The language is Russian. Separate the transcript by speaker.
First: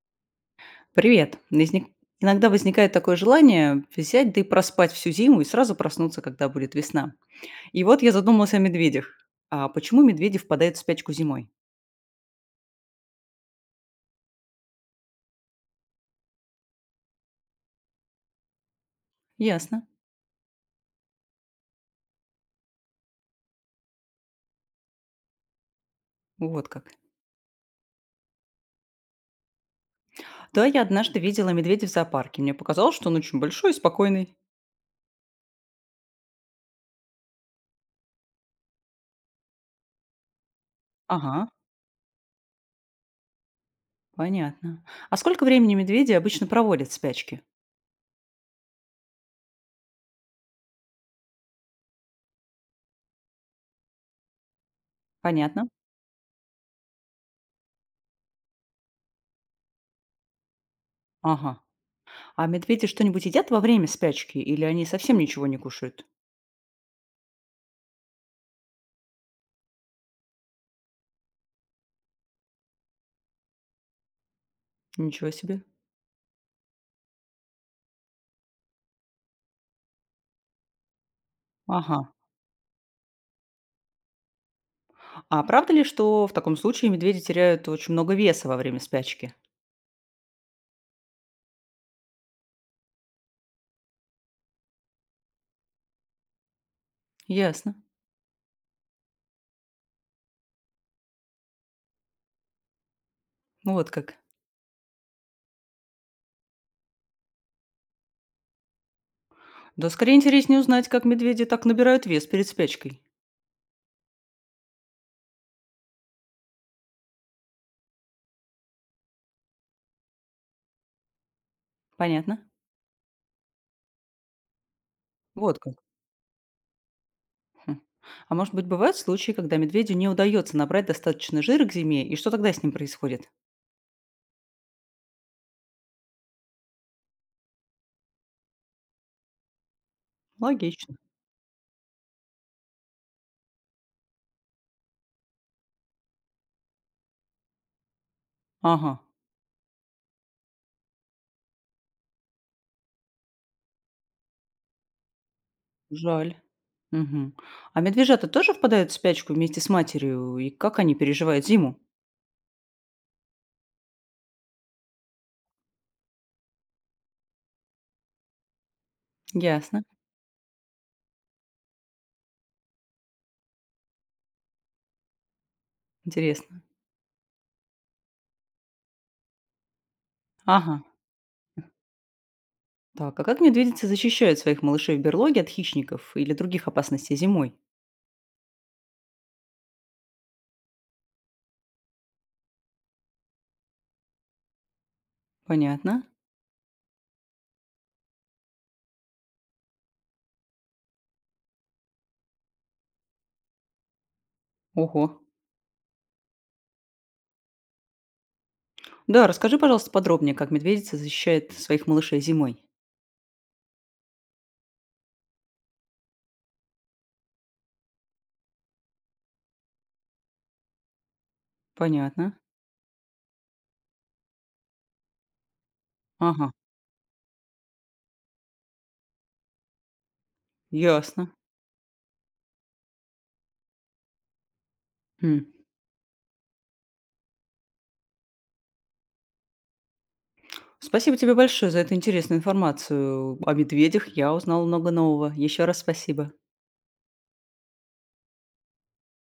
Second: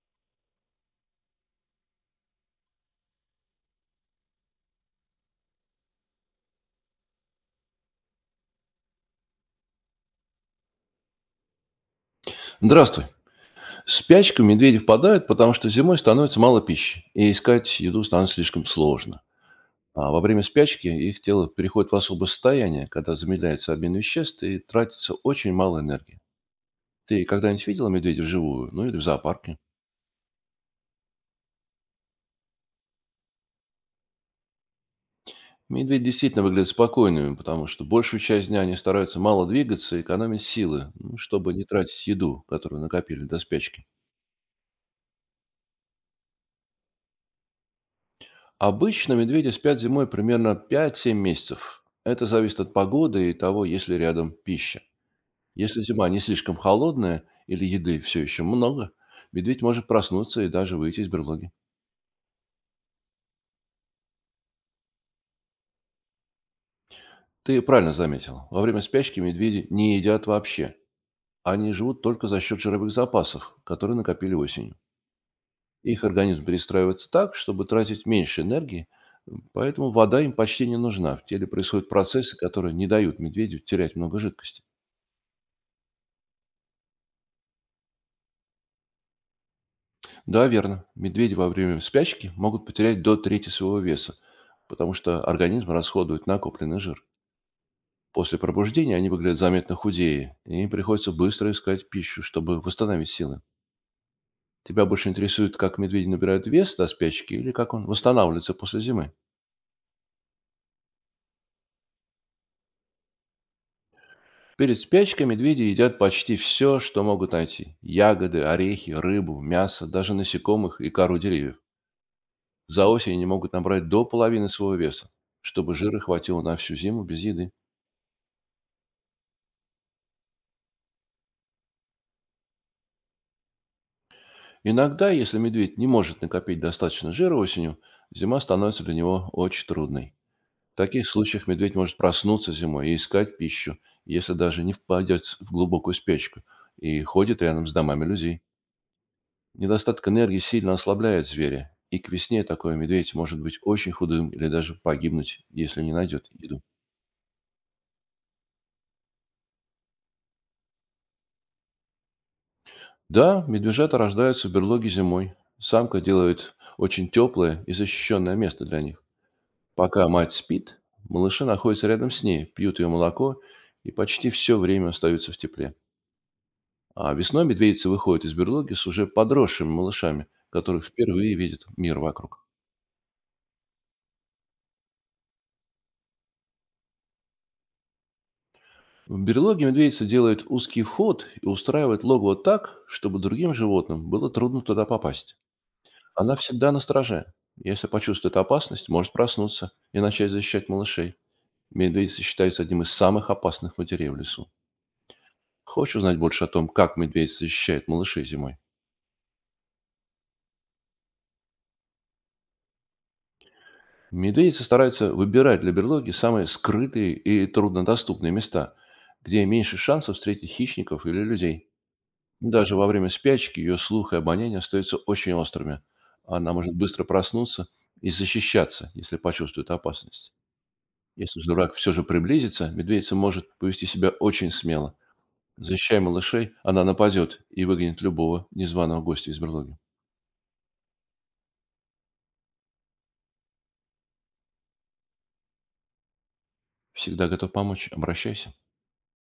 Speaker 1: Привет. Иногда возникает такое желание взять, да и проспать всю зиму и сразу проснуться, когда будет весна. И вот я задумалась о медведях. А почему медведи впадают в спячку зимой?
Speaker 2: Здравствуй. В спячку медведи впадают, потому что зимой становится мало пищи, и искать еду становится слишком сложно.
Speaker 1: Ясно.
Speaker 2: А во время спячки их тело переходит в особое состояние, когда замедляется обмен веществ и тратится очень мало энергии.
Speaker 1: Вот как.
Speaker 2: Ты когда-нибудь видела медведя вживую, ну или в зоопарке?
Speaker 1: Да, я однажды видела медведя в зоопарке. Мне показалось, что он очень большой и спокойный.
Speaker 2: Медведи действительно выглядят спокойными, потому что большую часть дня они стараются мало двигаться и экономить силы, ну,
Speaker 1: Ага,
Speaker 2: чтобы не тратить еду, которую накопили до спячки.
Speaker 1: понятно. А сколько времени медведи обычно проводят в спячке?
Speaker 2: Обычно медведи спят зимой примерно пять 7 месяцев. Это зависит от погоды и того, есть ли рядом пища.
Speaker 1: Понятно.
Speaker 2: Если зима не слишком холодная или еды все еще много, медведь может проснуться и даже выйти из берлоги.
Speaker 1: Ага. А медведи что-нибудь едят во время спячки или они совсем ничего не кушают?
Speaker 2: Ты правильно заметил. Во время спячки медведи не едят вообще. Они живут только за счет жировых запасов, которые накопили осенью.
Speaker 1: Ничего себе.
Speaker 2: Их организм перестраивается так, чтобы тратить меньше энергии, поэтому вода им почти не нужна. В теле происходят
Speaker 1: Ага.
Speaker 2: процессы, которые не дают медведю терять много жидкости.
Speaker 1: А правда ли, что в таком случае медведи теряют очень много веса во время спячки?
Speaker 2: Да, верно. Медведи во время спячки могут потерять до трети своего веса, потому что организм расходует накопленный жир.
Speaker 1: Ясно.
Speaker 2: После пробуждения они выглядят заметно худее, и им приходится быстро искать пищу, чтобы восстановить силы.
Speaker 1: Ну вот как.
Speaker 2: Тебя больше интересует, как медведи набирают вес до спячки или как он восстанавливается после зимы?
Speaker 1: Да, скорее интереснее узнать, как медведи так набирают вес перед спячкой.
Speaker 2: Перед спячкой медведи едят почти все, что могут найти. Ягоды, орехи, рыбу, мясо, даже насекомых и кору деревьев.
Speaker 1: Понятно.
Speaker 2: За осень они могут набрать до половины своего веса,
Speaker 1: Вот как.
Speaker 2: чтобы жира хватило на всю зиму без еды.
Speaker 1: Хм. А может быть, бывают случаи, когда медведю не удается набрать достаточно жира к зиме, и что тогда с ним происходит?
Speaker 2: Иногда, если медведь не может накопить достаточно жира осенью, зима становится для него очень трудной. В
Speaker 1: Логично.
Speaker 2: таких случаях медведь может проснуться зимой и искать пищу, если даже не впадет в глубокую спячку, и ходит рядом с домами людей.
Speaker 1: Ага,
Speaker 2: Недостаток энергии сильно ослабляет зверя, и к весне такой медведь может быть очень худым или даже погибнуть, если не найдет
Speaker 1: жаль.
Speaker 2: еду.
Speaker 1: Мгм. А медвежата тоже впадают в спячку вместе с матерью, и как они переживают зиму?
Speaker 2: Да, медвежата рождаются в берлоге зимой. Самка делает очень теплое и защищенное место для них.
Speaker 1: Ясно.
Speaker 2: Пока мать спит, малыши находятся рядом с ней, пьют ее молоко и почти все время остаются в тепле.
Speaker 1: Интересно.
Speaker 2: А весной медведицы выходят из берлоги с уже подросшими малышами,
Speaker 1: Ага.
Speaker 2: которых впервые видят мир вокруг.
Speaker 1: Так, а как медведицы защищают своих малышей в берлоге от хищников или других опасностей зимой?
Speaker 2: В берлоге медведица делает узкий вход и устраивает логово так, чтобы другим животным было трудно туда попасть.
Speaker 1: Понятно.
Speaker 2: Она всегда на страже. Если почувствует опасность, может проснуться и начать защищать малышей. Медведица считается одним из самых опасных матерей в лесу.
Speaker 1: Ого.
Speaker 2: Хочешь узнать больше о том, как медведица защищает малышей зимой?
Speaker 1: Да, расскажи, пожалуйста, подробнее, как медведица защищает своих малышей зимой.
Speaker 2: Медведицы стараются выбирать для берлоги самые скрытые и труднодоступные места, где меньше шансов встретить хищников или людей.
Speaker 1: Понятно.
Speaker 2: Даже во время спячки ее слух и обоняние остаются очень острыми.
Speaker 1: Ага,
Speaker 2: Она может быстро проснуться и защищаться, если почувствует опасность.
Speaker 1: ясно.
Speaker 2: Если же враг все же приблизится, медведица может повести себя очень смело.
Speaker 1: Хм.
Speaker 2: Защищая малышей, она нападет и выгонит любого незваного гостя из берлоги.
Speaker 1: Спасибо тебе большое за эту интересную информацию о медведях. Я узнала много нового. Еще раз спасибо.
Speaker 2: Всегда готов помочь. Обращайся.